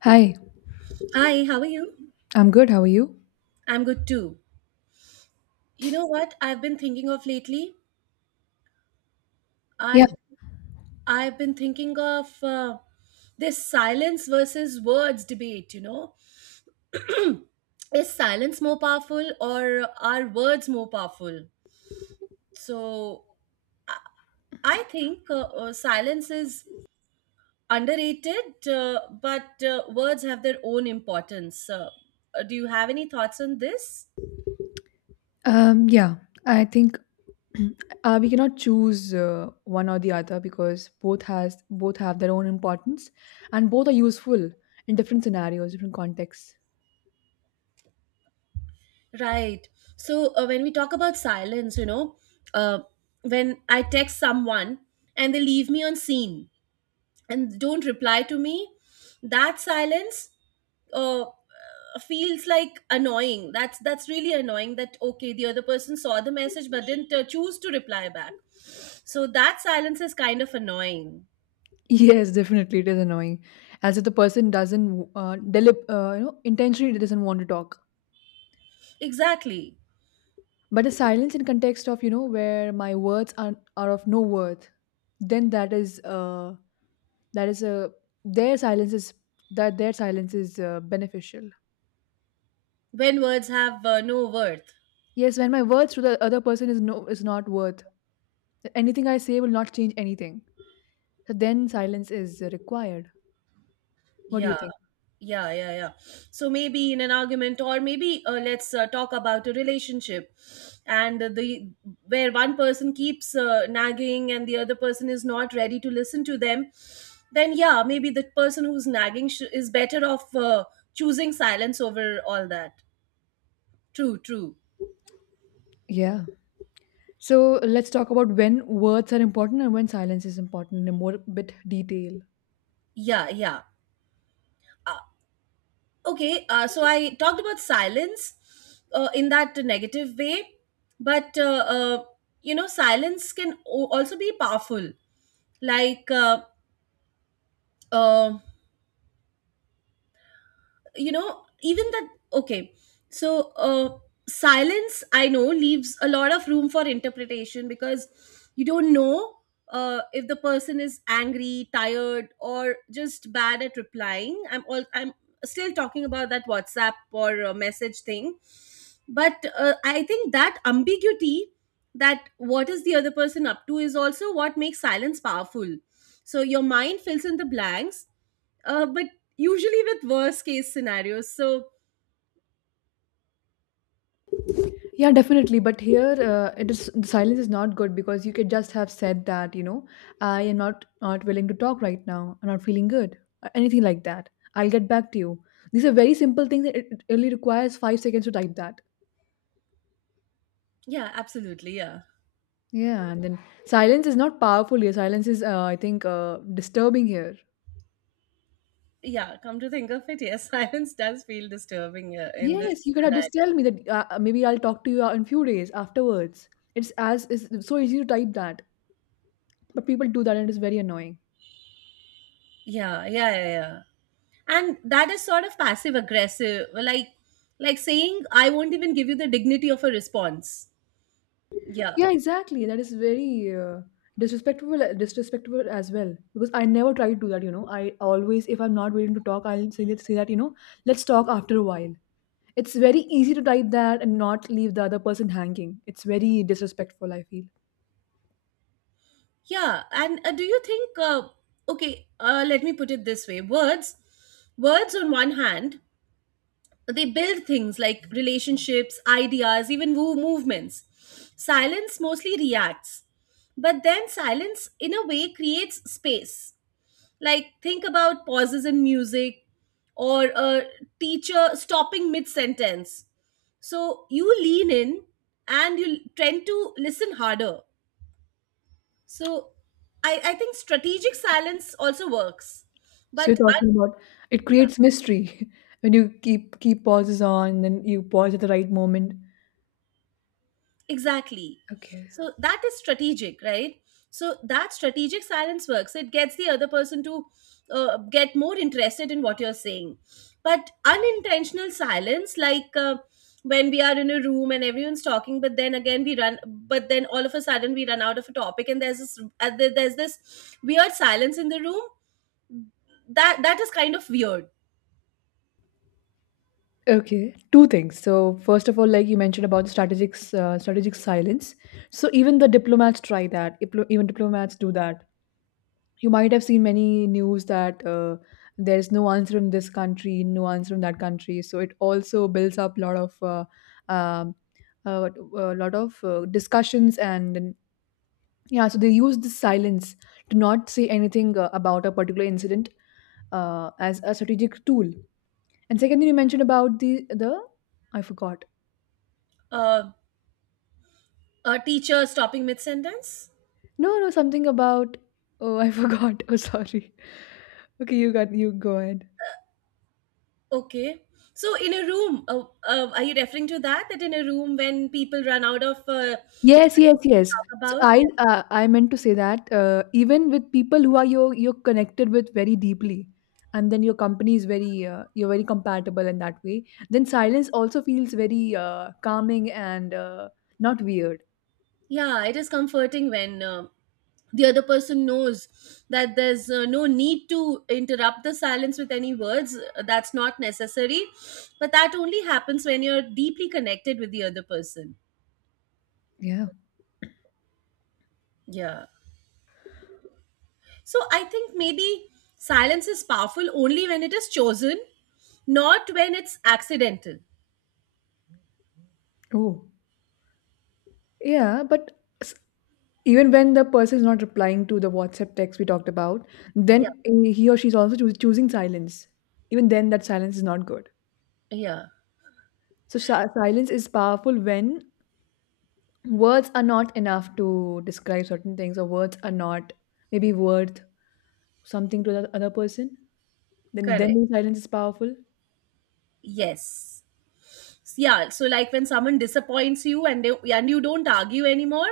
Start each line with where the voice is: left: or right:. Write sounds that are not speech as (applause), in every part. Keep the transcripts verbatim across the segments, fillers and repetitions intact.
left: Hi,
right: Hi, how are you?
left: I'm good. How are you?
right: I'm good too. You know what I've been thinking of lately?
left: Yeah.
right: I've I've been thinking of uh, this silence versus words debate, you know? Is silence more powerful or are words more powerful? So, I think uh, uh, silence is underrated, uh, but uh, words have their own importance. So, Uh, do you have any thoughts on this?
left: Um, yeah, I think (clears throat) uh, we cannot choose uh, one or the other because both has both have their own importance and both are useful in different scenarios, different contexts.
right: Right. So uh, when we talk about silence, you know, uh, when I text someone and they leave me on scene and don't reply to me, that silence uh, feels like annoying. That's that's really annoying. That okay, the other person saw the message but didn't uh, choose to reply back. So that silence is kind of annoying.
left: (laughs) Yes, definitely it is annoying, as if the person doesn't uh, delib- uh, you know intentionally doesn't want to talk.
right: Exactly.
left: But the silence in context of you know where my words are are of no worth, then that is uh that is a their silence is that their silence is uh, beneficial.
right: When words have uh, no worth.
left: Yes, when my worth to the other person is no is not worth. Anything I say will not change anything. So then silence is required. What do you
right: Yeah.
left: think?
right: Yeah, yeah, yeah. So maybe in an argument, or maybe uh, let's uh, talk about a relationship, and the where one person keeps uh, nagging and the other person is not ready to listen to them, then yeah, maybe the person who's nagging sh- is better off uh, choosing silence over all that. True, true.
left: Yeah. So let's talk about when words are important and when silence is important in a more bit detail.
right: Yeah, yeah. Uh, okay uh, so I talked about silence uh, in that negative way but uh, uh, you know silence can o- also be powerful like uh, uh, you know even that okay so uh silence I know leaves a lot of room for interpretation because you don't know uh if the person is angry, tired, or just bad at replying. I'm all i'm still talking about that WhatsApp or uh, message thing, but uh, I think that ambiguity, that what is the other person up to, is also what makes silence powerful. So your mind fills in the blanks, uh, but usually with worst case scenarios. So,
left: Yeah, definitely. But here, uh, it is the silence is not good because you could just have said that, you know, I am not not willing to talk right now. I'm not feeling good, or anything like that. I'll get back to you. These are very simple things. That It it only requires five seconds to type that.
right: yeah, absolutely. Yeah.
left: Yeah, and then silence is not powerful here. Silence is, uh, I think, uh, disturbing here.
right: Yeah. Come to think of it, yes, (laughs) silence does feel disturbing, yeah, in
left: Yes,
right: this
left: you could have just
right: scenario.
left: tell me that uh, uh, maybe I'll talk to you in few days afterwards. It's as it's so easy to type that, but people do that and it's very annoying.
right: Yeah. Yeah. Yeah. Yeah. And that is sort of passive aggressive, like, like saying, I won't even give you the dignity of a response. Yeah.
left: Yeah, exactly. That is very uh, disrespectful, uh, disrespectful as well. Because I never try to do that. You know, I always, if I'm not willing to talk, I'll say that, say that. You know, let's talk after a while. It's very easy to type that and not leave the other person hanging. It's very disrespectful, I feel.
right: Yeah. And uh, do you think, uh, okay, uh, let me put it this way. Words, words on one hand, they build things like relationships, ideas, even woo movements. Silence mostly reacts, but then silence in a way creates space. Like think about pauses in music or a teacher stopping mid sentence. So you lean in and you tend to listen harder. So I, I think strategic silence also works.
left: So you're
right: But
left: talking about it creates mystery (laughs) when you keep keep pauses on, then you pause at the right moment.
right: Exactly.
left: Okay.
right: So that is strategic, right? So that strategic silence works. It gets the other person to uh, get more interested in what you're saying. But unintentional silence, like uh, when we are in a room and everyone's talking, but then again we run, but then all of a sudden we run out of a topic, and there's this, uh, there- there's this weird silence in the room. That that is kind of weird.
left: Okay, two things. So first of all, like you mentioned about the strategic uh, strategic silence. So even the diplomats try that. Iplo- Even diplomats do that. You might have seen many news that uh, there is no answer in this country, no answer in that country. So it also builds up a lot of uh, um, uh, a lot of uh, discussions and then- yeah. So they use the silence to not say anything uh, about a particular incident uh, as a strategic tool. And secondly, you mentioned about the the I forgot.
right: Uh, a teacher stopping mid sentence.
left: No, no, something about oh, I (laughs) forgot. Oh, sorry. Okay, you got you go ahead.
right: Okay. So in a room, uh, uh, are you referring to that? That in a room when people run out of uh,
left: Yes, yes,
right: things to
left: yes.
right: talk
left: So
right: about?
left: I
right: Yeah.
left: uh, I meant to say that uh, even with people who are you you're connected with very deeply, and then your company is very uh, you're very compatible in that way. Then silence also feels very uh, calming and uh, not weird.
right: Yeah, it is comforting when uh, the other person knows that there's uh, no need to interrupt the silence with any words. Uh, That's not necessary. But that only happens when you're deeply connected with the other person.
left: Yeah.
right: Yeah. So I think maybe silence is powerful only when it is chosen, not when it's accidental.
left: Oh. Yeah, but s- even when the person is not replying to the WhatsApp text we talked about,
right: Yeah.
left: then eh, he or she is also choos- choosing silence. Even then, that silence is not good.
right: Yeah.
left: So, si- silence is powerful when words are not enough to describe certain things, or words are not maybe worth something to the other person. Then,
right: Correct.
left: then silence is powerful.
right: Yes. Yeah. So like when someone disappoints you, and they, and you don't argue anymore,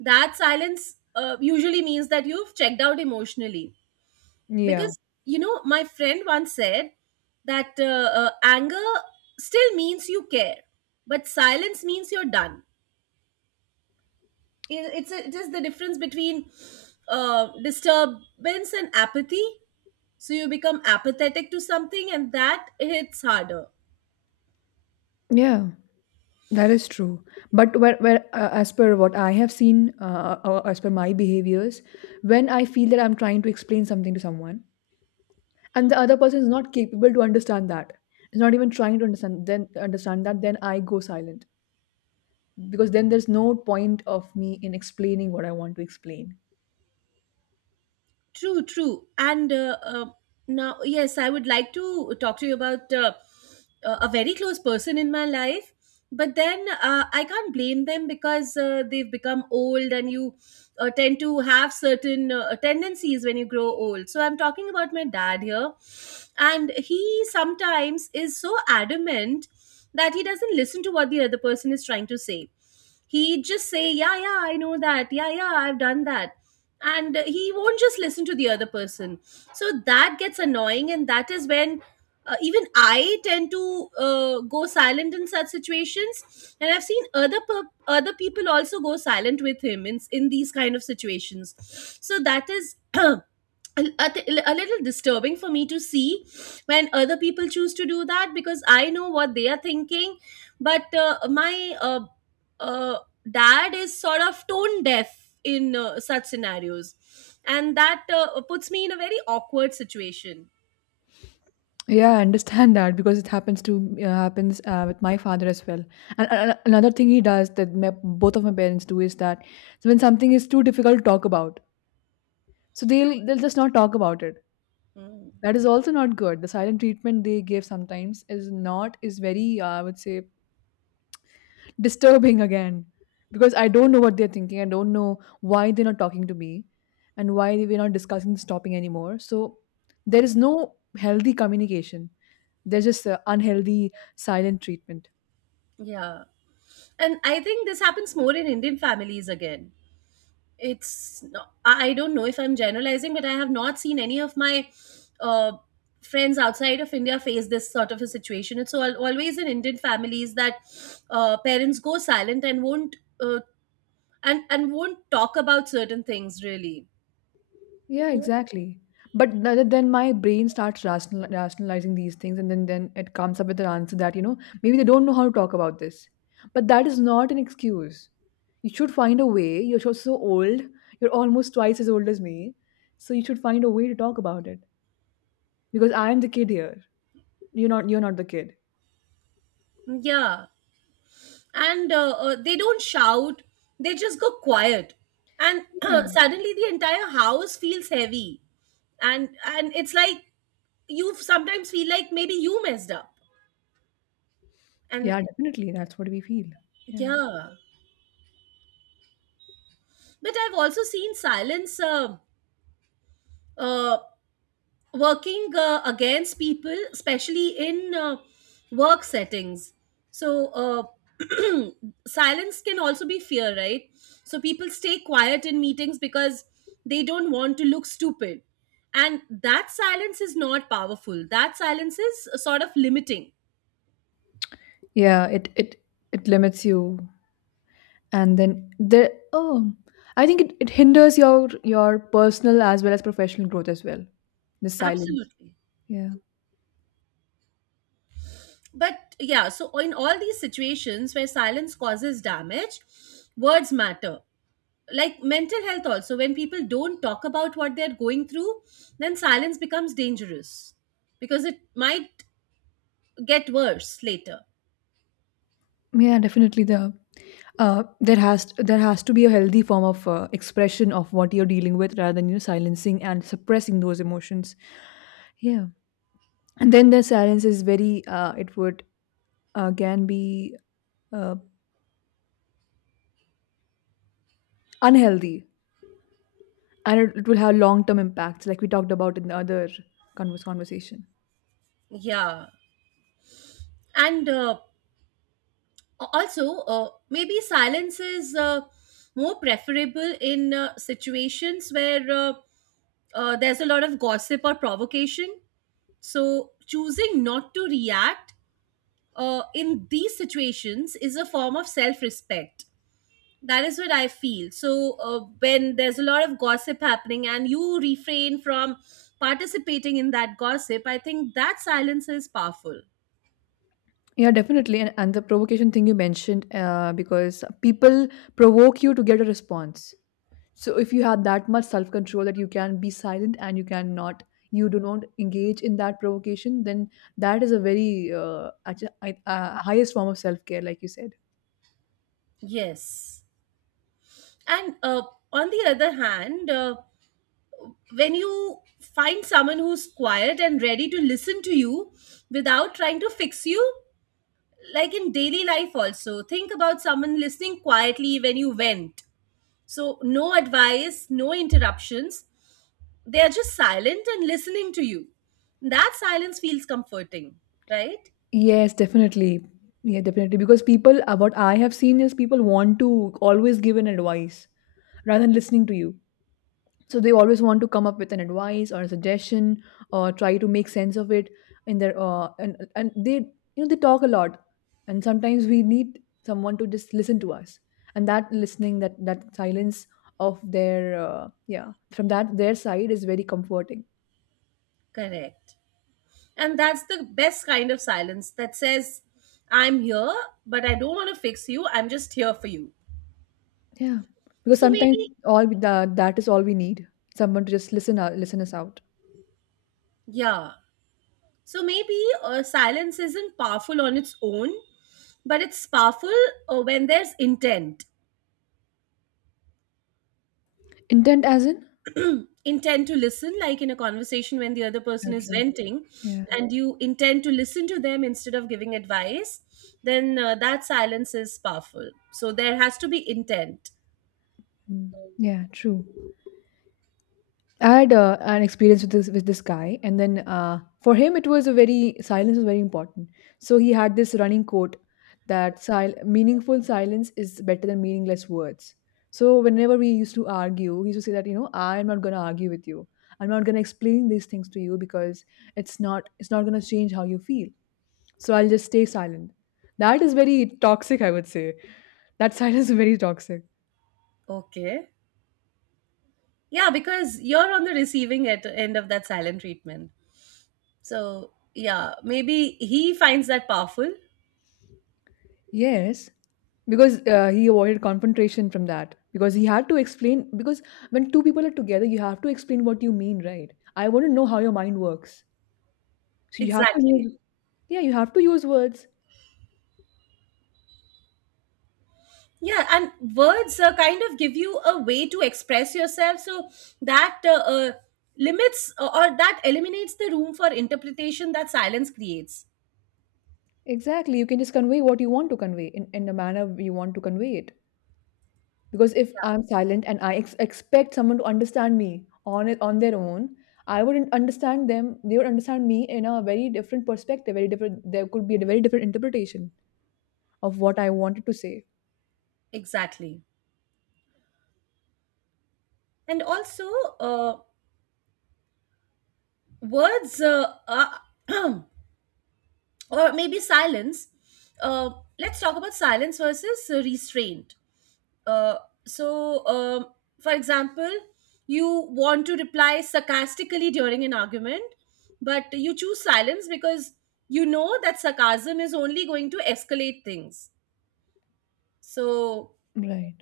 right: that silence uh, usually means that you've checked out emotionally.
left: Yeah.
right: Because you know, my friend once said that uh, uh, anger still means you care, but silence means you're done. It, it's a, it is the difference between uh, disturbance and apathy. So you become apathetic to something, and that hits harder.
left: Yeah, that is true. But where, where uh, as per what I have seen, uh, or as per my behaviors, when I feel that I'm trying to explain something to someone, and the other person is not capable to understand, that is not even trying to understand, then understand that then I go silent because then there's no point of me in explaining what I want to explain.
right: True, true. And uh, uh, now, yes, I would like to talk to you about uh, uh, a very close person in my life. But then uh, I can't blame them because uh, they've become old and you uh, tend to have certain uh, tendencies when you grow old. So I'm talking about my dad here. And he sometimes is so adamant that he doesn't listen to what the other person is trying to say. He'd just say, "Yeah, yeah, I know that. Yeah, yeah, I've done that." And uh, he won't just listen to the other person. So that gets annoying. And that is when uh, even I tend to uh, go silent in such situations. And I've seen other per- other people also go silent with him in, in these kind of situations. So that is (clears throat) A a a little disturbing for me to see when other people choose to do that because I know what they are thinking. But uh, my uh, uh, dad is sort of tone deaf in uh, such scenarios, and that uh, puts me in a very awkward situation.
left: Yeah, I understand that because it happens to uh, happens uh, with my father as well. And uh, another thing he does that my, both of my parents do is that when something is too difficult to talk about, so they'll they'll just not talk about it.
right: Mm.
left: That is also not good. The silent treatment they give sometimes is not is very uh, I would say, disturbing again, because I don't know what they're thinking. I don't know why they're not talking to me and why we're not discussing this topic anymore. So there is no healthy communication. There's just uh, unhealthy silent treatment.
right: Yeah. And I think this happens more in Indian families again. It's no- I don't know if I'm generalizing, but I have not seen any of my uh, friends outside of India face this sort of a situation. It's all always in Indian families that uh, parents go silent and won't uh, and and won't talk about certain things really.
left: Yeah, exactly. But th- then my brain starts rational- rationalizing these things, and then, then it comes up with an answer that, you know, maybe they don't know how to talk about this. But that is not an excuse. You should find a way. You're so, so old. You're almost twice as old as me. So you should find a way to talk about it. Because I am the kid here. You're not you're not the kid.
right: Yeah. And uh, uh, they don't shout, they just go quiet, and
left: Yeah.
right: (clears throat) suddenly the entire house feels heavy, and and it's like you sometimes feel like maybe you messed up, and
left: Yeah, definitely. That's what we feel. Yeah.
right: Yeah, but I've also seen silence uh, uh, working uh, against people, especially in uh, work settings. So uh, (clears throat) silence can also be fear, right? So people stay quiet in meetings because they don't want to look stupid, and that silence is not powerful. That silence is sort of limiting.
left: Yeah, it it it limits you, and then there oh I think it, it hinders your your personal as well as professional growth as well, the silence.
right: Absolutely.
left: Yeah.
right: But yeah, so in all these situations where silence causes damage, words matter. Like mental health also, when people don't talk about what they're going through, then silence becomes dangerous because it might get worse later.
left: Yeah, definitely, the uh, there has there has to be a healthy form of uh, expression of what you're dealing with, rather than you know silencing and suppressing those emotions. Yeah, and then the silence is very uh, it would again be uh, unhealthy, and it, it will have long term impacts like we talked about in the other converse conversation.
right: Yeah. And uh, also, uh, maybe silence is uh, more preferable in uh, situations where uh, uh, there's a lot of gossip or provocation. So choosing not to react uh, in these situations is a form of self-respect. That is what I feel. So, uh, when there's a lot of gossip happening and you refrain from participating in that gossip, I think that silence is powerful.
left: Yeah, definitely. And, and the provocation thing you mentioned, uh, because people provoke you to get a response. So if you have that much self control that you can be silent and you cannot, you do not engage in that provocation, then that is a very uh, actu- I- uh, highest form of self care, like you said.
right: Yes. And uh, on the other hand, uh, when you find someone who's quiet and ready to listen to you without trying to fix you, like in daily life, also, think about someone listening quietly when you went. So, no advice, no interruptions, they are just silent and listening to you. That silence feels comforting, right?
left: Yes, definitely. Yeah, definitely. Because people, uh, what I have seen is people want to always give an advice rather than listening to you. So they always want to come up with an advice or a suggestion or try to make sense of it, in their uh, and and they you know they talk a lot, and sometimes we need someone to just listen to us, and that listening that that silence of their uh, yeah, from that their side is very comforting.
right: Correct. And that's the best kind of silence that says, I'm here, but I don't want to fix you. I'm just here for you.
left: Yeah, because
right: So
left: sometimes
right: maybe,
left: all we, that, that is all we need, someone to just listen out, listen us out.
right: yeah. So maybe uh, silence isn't powerful on its own, but it's powerful uh, when there's intent.
left: Intent as in,
right: Intend to listen, like in a conversation when the other person is
left: okay.
right: venting
left: Yeah.
right: and you intend to listen to them instead of giving advice, then uh, that silence is powerful. So there has to be intent.
left: Mm. Yeah, true. I had uh, an experience with this with this guy, and then uh, for him, it was a very silence was very important. So he had this running quote that sil- meaningful silence is better than meaningless words. So whenever we used to argue, he used to say that you know I am not going to argue with you. I'm not going to explain these things to you because it's not it's not going to change how you feel. So I'll just stay silent. That is very toxic, I would say. That (laughs) silence is very toxic.
right: Okay. Yeah, because you're on the receiving at end of that silent treatment, so yeah, maybe he finds that powerful.
left: Yes, because uh, he avoided confrontation from that. Because he had to explain, because when two people are together, you have to explain what you mean, right? I want to know how your mind works. So you have to
right: Exactly.
left: use, yeah, you have to use words.
right: Yeah, and words uh, kind of give you a way to express yourself, so that uh, uh, limits, or or that eliminates the room for interpretation that silence creates.
left: Exactly. You can just convey what you want to convey in, in the manner you want to convey it. Because if I'm silent and I ex expect someone to understand me on it on their own, I wouldn't understand them. They would understand me in a very different perspective, very different. There could be a very different interpretation of what I wanted to say.
right: Exactly. And also, uh, words uh, are- (clears throat) or maybe silence, uh, let's talk about silence versus uh, restraint. Uh, so, um, for example, you want to reply sarcastically during an argument, but you choose silence because you know that sarcasm is only going to escalate things. So,
left: Right.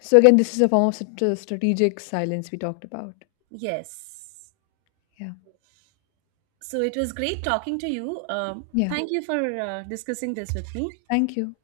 left: So again, this is a form of strat- strategic silence we talked about.
right: yes.
left: Yeah.
right: So, it was great talking to you. Um,
left: Yeah.
right: thank you for uh, discussing this with me.
left: Thank you.